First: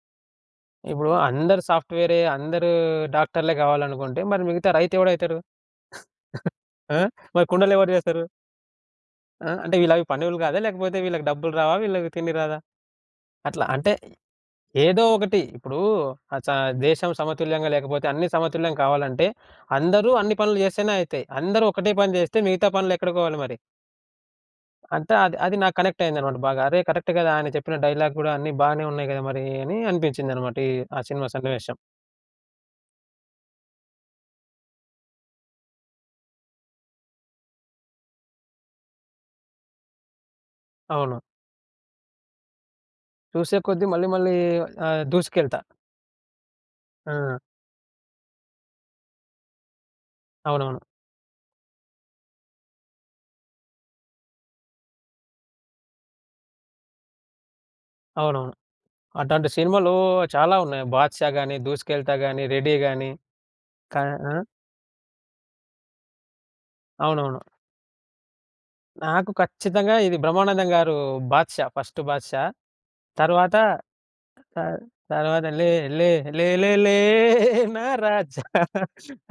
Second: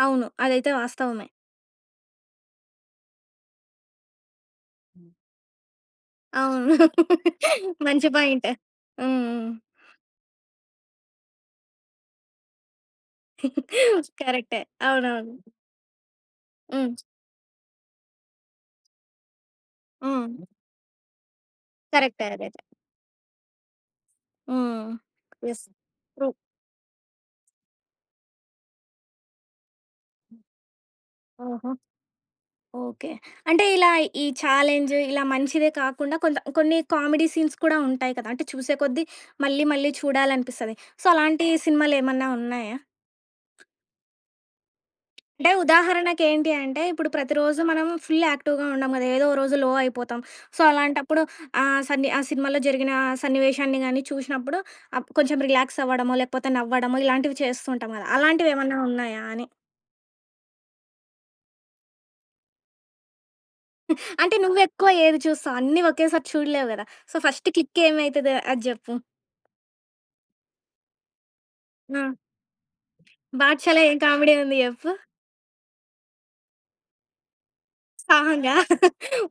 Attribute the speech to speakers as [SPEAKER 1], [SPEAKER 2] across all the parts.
[SPEAKER 1] అవును. అదైతే
[SPEAKER 2] ఇప్పుడు
[SPEAKER 1] వాస్తవమే.
[SPEAKER 2] అందరు సాఫ్ట్‌వేరే, అందరూ డాక్టర్లే కావాలనుకుంటే మరి మిగతా రైతు ఎవడైతారు?
[SPEAKER 1] అవును.
[SPEAKER 2] ఆ! మరి కుండలెవరు
[SPEAKER 1] మంచి
[SPEAKER 2] చేస్తారు?
[SPEAKER 1] పాయింట్. హ్మ్.
[SPEAKER 2] ఆ!
[SPEAKER 1] హ్మ్.
[SPEAKER 2] అంటే వీళ్ళు అవి పనోళ్ళు గాదా? లేకపోతే వీళ్ళకి డబ్బులు రావా? వీళ్ళకి తిండి రాదా? అట్లా. అంటే
[SPEAKER 1] కరెక్టే.
[SPEAKER 2] ఏదో
[SPEAKER 1] అవునవును.
[SPEAKER 2] ఒకటి. ఇప్పుడూ అచ్చా!
[SPEAKER 1] హ్మ్.
[SPEAKER 2] దేశం సమతుల్యంగా లేకపోతే అన్నీ సమతుల్యం కావాలంటే అందరూ అన్ని
[SPEAKER 1] హ్మ్.
[SPEAKER 2] పనులు చేస్తేనే అయితయి. అందరూ ఒకటే పని
[SPEAKER 1] కరెక్టే.
[SPEAKER 2] చేస్తే
[SPEAKER 1] అదైతే.
[SPEAKER 2] మిగతా పనులు ఎక్కడకోవాలి మరి?
[SPEAKER 1] హ్మ్.
[SPEAKER 2] అంతా అది, అది
[SPEAKER 1] యెస్.
[SPEAKER 2] నాకు కనెక్ట్
[SPEAKER 1] ట్రూ.
[SPEAKER 2] అయిందన్నమాట బాగా. అరే! కరెక్టే కదా! ఆయన చెప్పిన డైలాగ్ గూడా అన్ని బానే ఉన్నాయి గదా! మరీ అని అనిపించిందన్నమాట ఈ ఆ సినిమా
[SPEAKER 1] ఓహో!
[SPEAKER 2] సన్నివేశం.
[SPEAKER 1] ఓకే. అంటే ఇలా ఈ చాలెంజ్ ఇలా మంచిదే కాకుండా కొంత కొన్ని కామెడీ సీన్స్ కూడా ఉంటాయి కదా! అంటే చూసే కొద్ది మళ్ళీ, మళ్ళీ చూడాలనిపిస్తది. సో,
[SPEAKER 2] అవును.
[SPEAKER 1] అలాంటి సినిమాలేమన్నా ఉన్నాయా?
[SPEAKER 2] చూసే కొద్దీ మళ్ళీ మళ్ళీ ఆహ్,
[SPEAKER 1] అంటే
[SPEAKER 2] 'దూసుకెళ్తా.'
[SPEAKER 1] ఉదాహరణకి ఏంటి అంటే ఇప్పుడు
[SPEAKER 2] ఆ!
[SPEAKER 1] ప్రతిరోజు మనం ఫుల్ యాక్టివ్‌గా ఉండం గదా! ఏదో ఓ రోజు లో అయిపోతాం. సో,
[SPEAKER 2] అవునవును.
[SPEAKER 1] అలాంటప్పుడు ఆహ్, సన్ని ఆ సినిమాలో జరిగిన సన్నివేశాన్ని గాని చూసినప్పుడు అప్పుడు అప్ కొంచెం రిలాక్సవ్వడమో, లేకపోతే నవ్వడమో ఇలాంటివి చేస్తూ ఉంటాం గదా!
[SPEAKER 2] అవునవును.
[SPEAKER 1] అలాంటివేమన్నా ఉన్నాయా అని?
[SPEAKER 2] అట్టాంటి సినిమాలు చాలా ఉన్నాయి 'బాద్‌షా' గాని 'దూసుకెళ్తా' గాని, 'రెడీ' గాని. కా
[SPEAKER 1] అంటే
[SPEAKER 2] ఆ!
[SPEAKER 1] నువ్వేక్కువ ఏవి చూస్తావు? అన్నీ ఒకేసారి చూడలేవు కదా! సో
[SPEAKER 2] అవునువును.
[SPEAKER 1] ఫస్ట్ క్లిక్ ఏమైతదో అది జెప్పు.
[SPEAKER 2] నాకు ఖచ్చితంగా ఇది బ్రహ్మానందం గారు 'బాద్‌షా'
[SPEAKER 1] ఆ!
[SPEAKER 2] ఫస్ట్ 'బాద్‌షా.' తరువాత
[SPEAKER 1] 'బాద్‌షా' లా ఏం కామెడీ ఉంది
[SPEAKER 2] త
[SPEAKER 1] చెప్పు?
[SPEAKER 2] తరువాత లే లే లే లే లే నా రాజా
[SPEAKER 1] సాంగా!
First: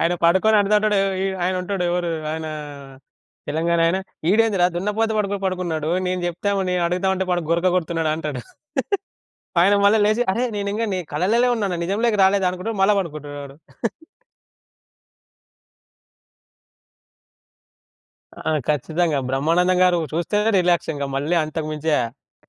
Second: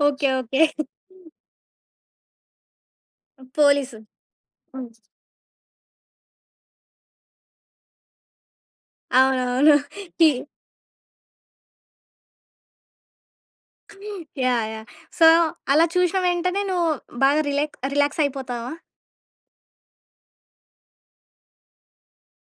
[SPEAKER 2] ఆయన
[SPEAKER 1] ఓకే.
[SPEAKER 2] పడుకొని
[SPEAKER 1] ఓకే.
[SPEAKER 2] అన్నదంటాడు. ఆయన ఉంటాడు. ఎవరు, ఆయనా
[SPEAKER 1] హ్మ్.
[SPEAKER 2] తెలంగాణ
[SPEAKER 1] పోలీసు.
[SPEAKER 2] ఆయన. ఇడేందిరా
[SPEAKER 1] హ్మ్.
[SPEAKER 2] దున్నపోత పడుకొని పడుకున్నాడు నేను జేప్తాను, నేను అడుగుదామంటే వాడు గురక కొడుతున్నాడంటాడు.
[SPEAKER 1] అవునవును.
[SPEAKER 2] ఆయన మళ్ళ లేచి
[SPEAKER 1] టీ
[SPEAKER 2] అరేయ్! నేను ఇంగా నీ కలల్లోనే ఉన్నానా? నిజంలోకి రాలేదా? అనుకుంటాడు. మళ్ళా పడుకుంటాడాడు.
[SPEAKER 1] యాహ్! యాహ్! సో, అలా చూసిన వెంటనే నువ్వు బాగా రిలాక్ రిలాక్స్
[SPEAKER 2] ఆ!
[SPEAKER 1] అయిపోతావా?
[SPEAKER 2] ఖచ్చితంగా బ్రహ్మానందం గారు చూస్తేనే రిలాక్స్ ఇంకా మళ్ళీ అంతకు మించా.